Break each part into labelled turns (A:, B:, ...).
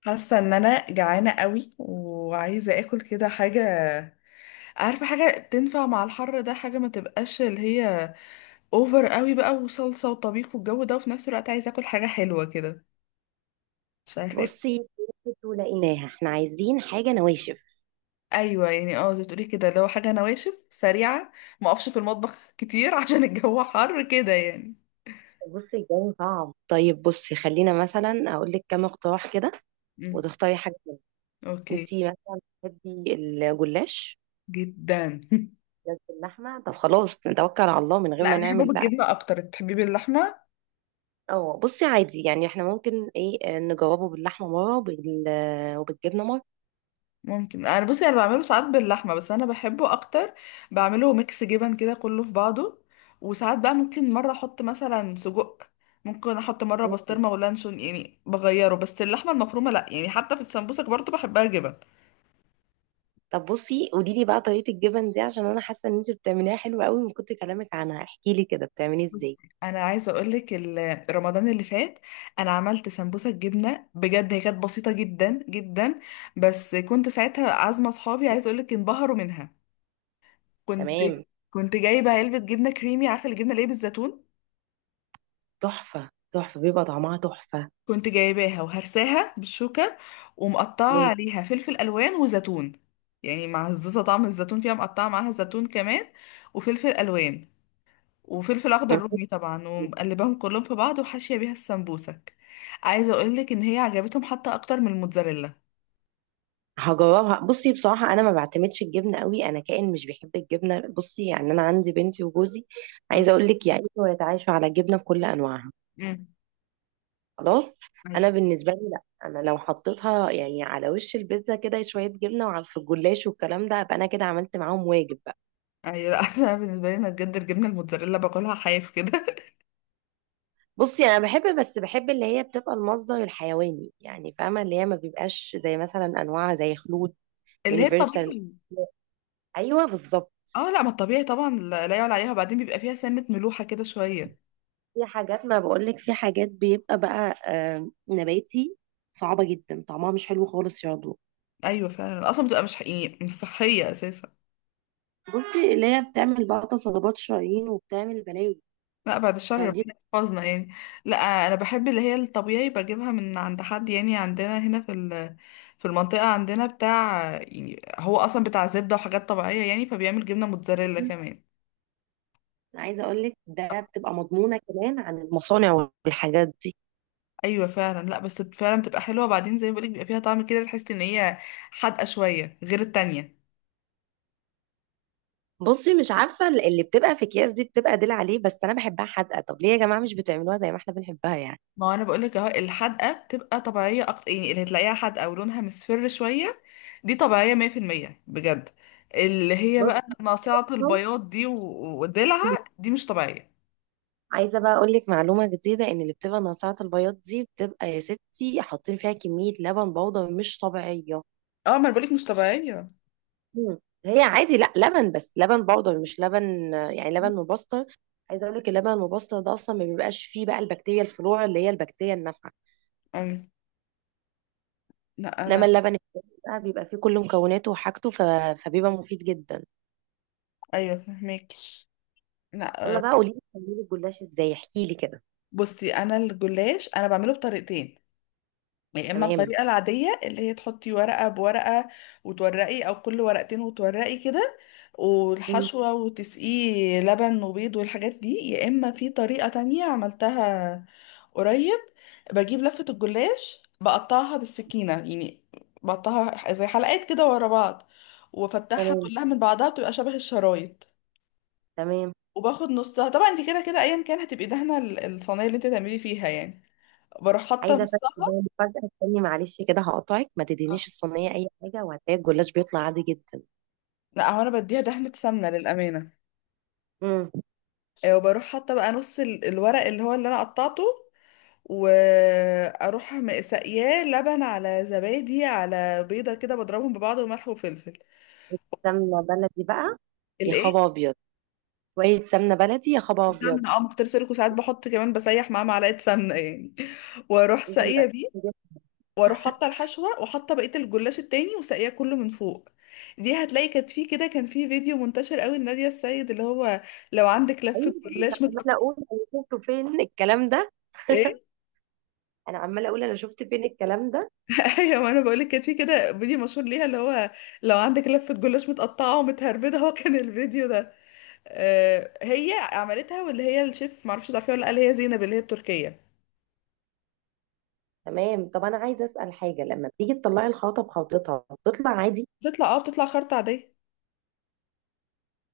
A: حاسه ان انا جعانه قوي وعايزه اكل كده حاجه. عارفه حاجه تنفع مع الحر ده؟ حاجه ما تبقاش اللي هي اوفر قوي بقى وصلصه وطبيخ والجو ده، وفي نفس الوقت عايزه اكل حاجه حلوه كده. مش عارفه اكل.
B: بصي ولقيناها احنا عايزين حاجة نواشف.
A: ايوه، يعني زي ما بتقولي كده، لو حاجه نواشف سريعه ما اقفش في المطبخ كتير عشان الجو حر كده يعني.
B: بصي الجو صعب، طيب بصي خلينا مثلا اقول لك كام اقتراح كده
A: مم.
B: وتختاري حاجة منهم.
A: اوكي.
B: انتي مثلا بتحبي الجلاش؟
A: جدا
B: جلاش باللحمة، طب خلاص نتوكل على الله من غير
A: لا،
B: ما
A: انا بحبه
B: نعمل بقى.
A: بالجبنه اكتر، بتحبيه باللحمه؟
B: اه بصي عادي، يعني احنا ممكن ايه نجربه باللحمة مرة وبالجبنة مرة.
A: ممكن، انا بصي انا بعمله ساعات باللحمه، بس انا بحبه اكتر. بعمله ميكس جبن كده كله في بعضه. وساعات بقى ممكن مره احط مثلا سجق، ممكن احط مره بسطرمه ولانشون، يعني بغيره بس اللحمه المفرومه لا، يعني حتى في السمبوسك برضه بحبها جبن.
B: طب بصي قولي لي بقى طريقة الجبن دي، عشان انا حاسة ان انتي بتعمليها حلوة قوي من كتر كلامك عنها. احكي لي كده بتعملي
A: بصي
B: ازاي.
A: انا عايزه اقولك رمضان اللي فات انا عملت سمبوسه جبنه، بجد هي كانت بسيطه جدا جدا. بس كنت ساعتها عازمه اصحابي، عايزه اقولك انبهروا منها. كنت
B: تمام.
A: كنت جايبه علبه جبنه كريمي، عارفه الجبنه اللي هي بالزيتون؟
B: تحفة، تحفة، بيبقى طعمها تحفة.
A: كنت جايباها وهرساها بالشوكة، ومقطعة
B: إمم،
A: عليها فلفل ألوان وزيتون. يعني معززة طعم الزيتون فيها، مقطعة معاها زيتون كمان، وفلفل ألوان، وفلفل أخضر
B: إمم،
A: رومي طبعا، ومقلباهم كلهم في بعض وحاشية بيها السمبوسك. عايزة أقولك إن هي عجبتهم حتى أكتر من الموتزاريلا.
B: هاجرّبها. بُصّي بصراحة أنا ما باعتمدش الجبنة أوي، أنا كائن مش بيحب الجبنة، بُصّي، يعني أنا عندي بنتي وجوزي
A: آه.
B: عايزة أقول لِك يعيشوا ويتعايشوا على الجبنة بكل أنواعها.
A: امم.
B: خلاص؟
A: ايوه.
B: أنا بالنسبة لي لأ، أنا لو حطيتها يعني على وش البيتزا كده شوية جبنة وعلى في الجلاش والكلام ده، أبقى أنا كده عملت معاهم واجب بقى.
A: ايوه، لا انا بالنسبه لي انا بجد الجبنه الموتزاريلا باكلها حاف كده
B: بُصّي، أنا باحب، بس باحب اللي هي بتبقى المصدر الحيواني، يعني فاهمة؟ اللي هي ما بيبقاش زي مثلًا أنواع زي خلود،
A: اللي هي
B: يونيفرسال.
A: الطبيعي.
B: أيوه بالضبط.
A: اه، لا، ما الطبيعي طبعا، لا لا، يعلى عليها، وبعدين بيبقى فيها سنه ملوحه كده شويه.
B: في حاجات، ما بقولك في حاجات بيبقى بقى نباتي، صعبة جدا طعمها مش حلو خالص يا ضوء.
A: ايوه فعلا، اصلا بتبقى مش حقيقي، مش صحيه اساسا.
B: بصي اللي هي بتعمل بقى تصلبات شرايين وبتعمل بلاوي.
A: لا بعد الشر،
B: فدي.
A: ربنا يحفظنا يعني. لا، انا بحب اللي هي الطبيعي، بجيبها من عند حد، يعني عندنا هنا في في المنطقه عندنا بتاع، يعني هو اصلا بتاع زبده وحاجات طبيعيه، يعني فبيعمل جبنه موتزاريلا كمان.
B: أنا عايزة أقولك ده بتبقى مضمونة كمان عن المصانع والحاجات دي.
A: ايوه فعلا، لا بس فعلا بتبقى حلوه، بعدين زي ما بقولك بيبقى فيها طعم كده تحس ان هي حادقه شويه غير التانية.
B: بصي مش عارفة اللي بتبقى في أكياس دي بتبقى قليل عليه، بس أنا بحبها حادقة. طب ليه يا جماعة مش بتعملوها زي ما احنا بنحبها يعني؟
A: ما هو انا بقول لك اهو، الحدقه بتبقى طبيعيه اكتر، يعني اللي هتلاقيها حدقه ولونها مصفر شويه دي طبيعيه 100% بجد. اللي هي بقى
B: بصي
A: ناصعه البياض دي ودلعها دي مش طبيعيه.
B: عايزة بقى أقول لك معلومة جديدة، إن اللي بتبقى ناصعة البياض دي بتبقى يا ستي حاطين فيها كمية لبن بودرة مش طبيعية.
A: اه، ما انا بقول لك مش طبيعيه.
B: مم. هي عادي لا لبن، بس لبن بودر مش لبن، يعني لبن مبستر. عايزه اقول لك اللبن المبستر ده اصلا ما بيبقاش فيه بقى البكتيريا الفلورا، اللي هي البكتيريا النافعه.
A: أم. لا
B: انما
A: انا.
B: اللبن التاني بقى بيبقى فيه كل مكوناته وحاجته فبيبقى مفيد جدا.
A: ايوه فهمك. لا،
B: يلا
A: آه،
B: بقى قولي لي بتعملي الجلاش ازاي، احكي لي كده.
A: بصي انا الجلاش انا بعمله بطريقتين. يا اما
B: تمام.
A: الطريقه العاديه، اللي هي تحطي ورقه بورقه وتورقي، او كل ورقتين وتورقي كده،
B: مم.
A: والحشوه، وتسقيه لبن وبيض والحاجات دي. يا اما في طريقه تانية عملتها قريب، بجيب لفه الجلاش بقطعها بالسكينه، يعني بقطعها زي حلقات كده ورا بعض، وافتحها
B: تمام.
A: كلها من بعضها بتبقى شبه الشرايط،
B: تمام.
A: وباخد نصها. طبعا انت كده كده ايا كان هتبقي دهنه الصينيه اللي انت تعملي فيها يعني. بروح حاطه
B: عايزه
A: نصها.
B: افاجئك فجاه، استني معلش كده هقطعك. ما تدينيش الصينيه اي حاجه وهتلاقي الجلاش بيطلع عادي جدا.
A: لا هو انا بديها دهنة سمنة للأمانة.
B: امم.
A: آه، وبروح حاطة بقى نص الورق اللي هو اللي انا قطعته، واروح ساقياه لبن على زبادي على بيضة كده، بضربهم ببعض وملح وفلفل.
B: سمنه بلدي بقى؟ يا
A: الايه؟
B: خبر ابيض. شويه سمنه بلدي، يا خبر ابيض.
A: وسمنة، ما كنت لسه لكم، ساعات بحط كمان بسيح معاه معلقة سمنة يعني واروح
B: نجيب.
A: ساقية بيه،
B: نجيب.
A: واروح حاطة الحشوة وحاطة بقية الجلاش التاني وساقياه كله من فوق. دي هتلاقي كانت في كده، كان في فيديو منتشر قوي لنادية السيد اللي هو لو عندك لفة
B: ايوه.
A: جلاش
B: عماله
A: متقطع.
B: اقول انا شفته فين الكلام ده انا عماله اقول انا شفت فين الكلام ده.
A: ايوه، ما انا بقول لك كانت في كده فيديو مشهور ليها اللي هو لو عندك لفه جلاش متقطعه ومتهربده، هو كان الفيديو ده، آه، هي عملتها، واللي هي الشيف معرفش تعرفيها ولا لأ، اللي هي زينب اللي هي التركيه.
B: تمام. طب انا عايزه اسال حاجه، لما بتيجي تطلعي الخلطه بخلطتها بتطلع عادي؟
A: بتطلع خرطه عاديه.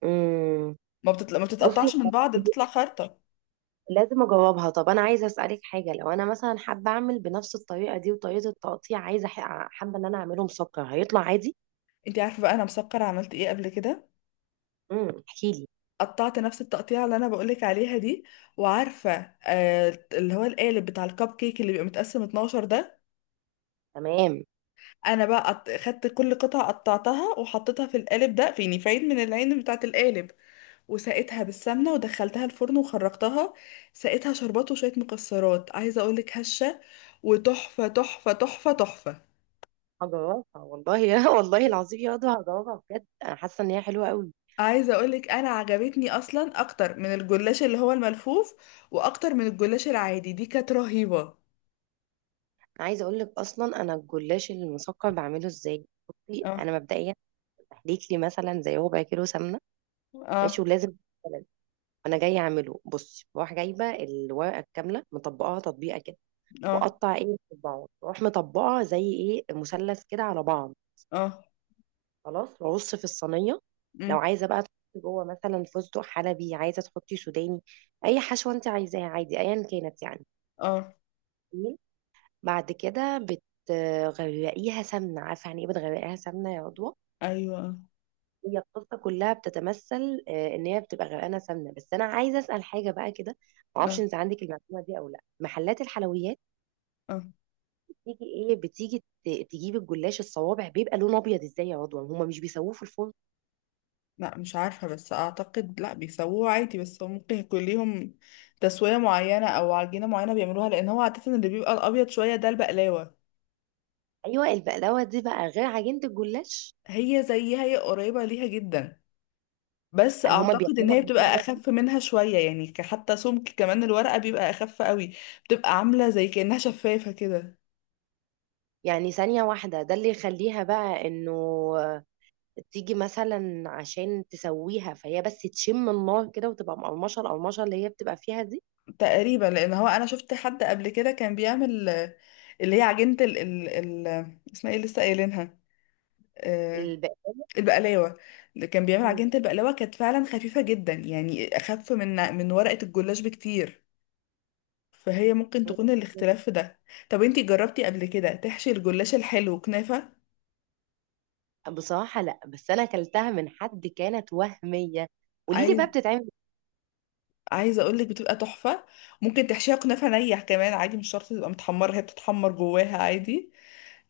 B: امم.
A: ما بتطلع، ما
B: بصي
A: بتتقطعش من بعض، بتطلع خرطه.
B: لازم اجاوبها. طب انا عايزه اسالك حاجه، لو انا مثلا حابه اعمل بنفس الطريقه دي وطريقه التقطيع، عايزه حابه ان انا اعمله مسكر، هيطلع عادي؟
A: انت عارفه بقى انا مسكره عملت ايه قبل كده؟
B: امم، احكي لي.
A: قطعت نفس التقطيعه اللي انا بقول لك عليها دي، وعارفه، آه، اللي هو القالب بتاع الكب كيك اللي بيبقى متقسم 12 ده؟
B: تمام.
A: انا بقى خدت كل قطعه قطعتها وحطيتها في القالب ده، في يعني فايد من العين بتاعه القالب، وسقيتها بالسمنة ودخلتها الفرن وخرجتها، سقيتها شربات وشوية مكسرات. عايزة اقولك هشة وتحفة تحفة تحفة تحفة.
B: هجاوبها والله. يا والله العظيم يا ندى، هجاوبها بجد، انا حاسه ان هي حلوه قوي.
A: عايزة اقولك انا عجبتني اصلا اكتر من الجلاش اللي هو الملفوف، واكتر من الجلاش العادي، دي كانت رهيبة.
B: انا عايزه اقول لك اصلا انا الجلاش المسكر بعمله ازاي. بصي
A: اه
B: انا مبدئيا بحليك لي مثلا زي ربع كيلو سمنه، ماشي؟
A: اه
B: ولازم بلد. انا جايه اعمله. بصي بروح جايبه الورقه الكامله مطبقاها تطبيقه كده،
A: اه
B: واقطع ايه مربعات، واروح مطبقه زي ايه مثلث كده على بعض.
A: اه.
B: خلاص وارص في الصينيه.
A: مم،
B: لو عايزه بقى تحطي جوه مثلا فستق حلبي، عايزه تحطي سوداني، اي حشوه انت عايزاها عادي ايا كانت يعني.
A: اه.
B: بعد كده بتغرقيها سمنه، عارفه يعني ايه بتغرقيها سمنه يا عضوة؟
A: ايوه، اه
B: هي القصه كلها بتتمثل ان هي بتبقى غرقانه سمنه. بس انا عايزه اسال حاجه بقى كده، ما اعرفش
A: اه،
B: انت عندك المعلومه دي او لا. محلات الحلويات
A: آه.
B: بتيجي، ايه بتيجي تجيب الجلاش الصوابع بيبقى لونه ابيض ازاي يا رضوى؟ هما مش بيسووه في الفرن؟
A: لا مش عارفة، بس اعتقد لا بيسووه عادي، بس هو ممكن يكون ليهم تسوية معينة او عجينة معينة بيعملوها، لان هو عادة اللي بيبقى الابيض شوية ده البقلاوة.
B: ايوه البقلاوه دي بقى غير عجينه الجلاش.
A: هي زيها، هي قريبة ليها جدا، بس
B: يعني هما
A: اعتقد ان
B: بيعملوها
A: هي بتبقى
B: بالطريقة دي.
A: اخف منها شوية، يعني حتى سمك كمان الورقة بيبقى اخف قوي، بتبقى عاملة زي كأنها شفافة كده.
B: يعني ثانيه واحده ده اللي يخليها بقى انه آه، تيجي مثلا عشان تسويها، فهي بس تشم النار كده وتبقى مقرمشه، القرمشه اللي هي بتبقى فيها دي.
A: تقريبا، لان هو انا شفت حد قبل كده كان بيعمل، آه، اللي هي عجينة ال، اسمها ايه لسه قايلينها، آه، البقلاوة. اللي كان بيعمل
B: البقلاوه.
A: عجينة البقلاوة كانت فعلا خفيفة جدا، يعني اخف من ورقة الجلاش بكتير، فهي ممكن تكون الاختلاف في ده. طب انتي جربتي قبل كده تحشي الجلاش الحلو كنافة؟
B: بصراحة لا، بس أنا أكلتها من حد كانت وهمية. قولي لي
A: عايز
B: بقى بتتعمل إزاي؟
A: عايزه اقول لك بتبقى تحفه. ممكن تحشيها كنافه نيح كمان عادي، مش شرط تبقى متحمره، هي بتتحمر جواها عادي،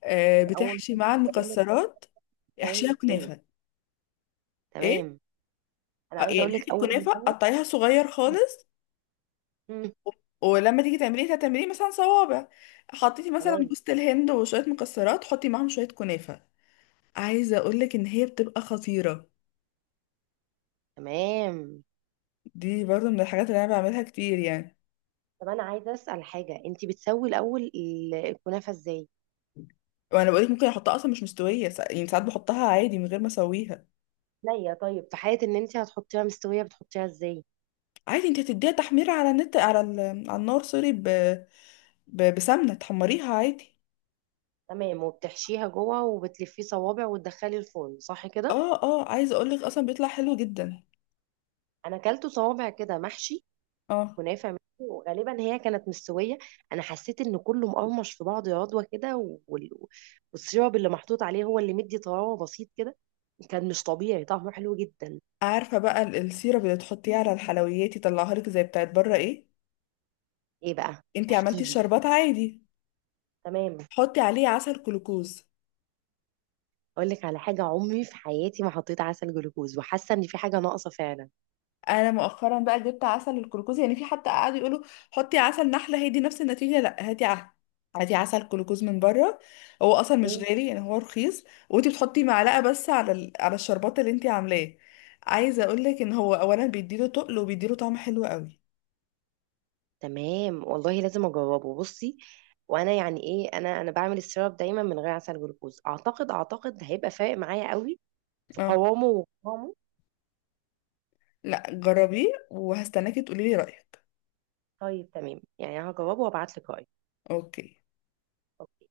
A: آه،
B: أنا أول
A: بتحشي
B: مرة
A: مع
B: أقول لك.
A: المكسرات. احشيها
B: بتتعمل إزاي؟
A: كنافه. ايه؟
B: تمام. أنا
A: آه،
B: عايزة
A: يعني
B: أقول
A: هاتي
B: لك أول
A: الكنافه
B: مرة.
A: قطعيها صغير خالص،
B: مم.
A: و- ولما تيجي تعمليه هتعمليه مثلا صوابع، حطيتي مثلا
B: تمام.
A: جوز الهند وشويه مكسرات، حطي معاهم شويه كنافه. عايزه اقول لك ان هي بتبقى خطيره.
B: تمام.
A: دي برضه من الحاجات اللي انا بعملها كتير يعني.
B: طب أنا عايزة أسأل حاجة، أنت بتسوي الأول الكنافة إزاي؟
A: وانا بقولك ممكن احطها اصلا مش مستويه، يعني ساعات بحطها عادي من غير ما اسويها.
B: نية، طيب في حالة إن أنت هتحطيها مستوية، بتحطيها إزاي؟
A: عادي، انت هتديها تحميرة على النار، سوري، بسمنة تحمريها عادي.
B: تمام، وبتحشيها جوه وبتلفيه صوابع وتدخلي الفرن صح كده؟
A: اه اه، عايزة اقولك اصلا بيطلع حلو جدا.
B: أنا أكلته صوابع كده محشي
A: اه.
B: كنافه منه، وغالبا هي كانت مستويه. انا حسيت ان كله مقرمش في بعض يا رضوى كده، وال- والسيرب اللي محطوط عليه هو اللي مدي طراوه بسيط كده، كان مش طبيعي طعمه حلو جدا.
A: عارفة بقى السيرب اللي تحطيه على الحلويات يطلعها لك زي بتاعت بره ايه؟
B: ايه بقى؟
A: انت
B: احكي
A: عملتي
B: لي.
A: الشربات عادي،
B: تمام.
A: حطي عليه عسل جلوكوز.
B: اقول لك على حاجه، عمري في حياتي ما حطيت عسل جلوكوز، وحاسه ان في حاجه ناقصه فعلا.
A: انا مؤخرا بقى جبت عسل الجلوكوز، يعني في حتى قعدوا يقولوا حطي عسل نحله هي دي نفس النتيجه، لا، هاتي عسل، هاتي عسل جلوكوز من بره، هو اصلا مش
B: مم.
A: غالي يعني، هو رخيص. وانتي بتحطي معلقه بس على على الشربات اللي انتي عاملاه. عايزه اقول لك ان هو اولا بيديله تقل، وبيديله طعم حلو قوي.
B: تمام والله، لازم اجربه. بصي وانا يعني ايه، انا بعمل السيرب دايما من غير عسل جلوكوز. اعتقد اعتقد هيبقى فارق معايا قوي في
A: اه.
B: قوامه. وقوامه.
A: لا جربيه، وهستناكي تقولي لي رايك.
B: طيب تمام، يعني هجاوبه وابعت لك رأيي.
A: اوكي.
B: أوكي.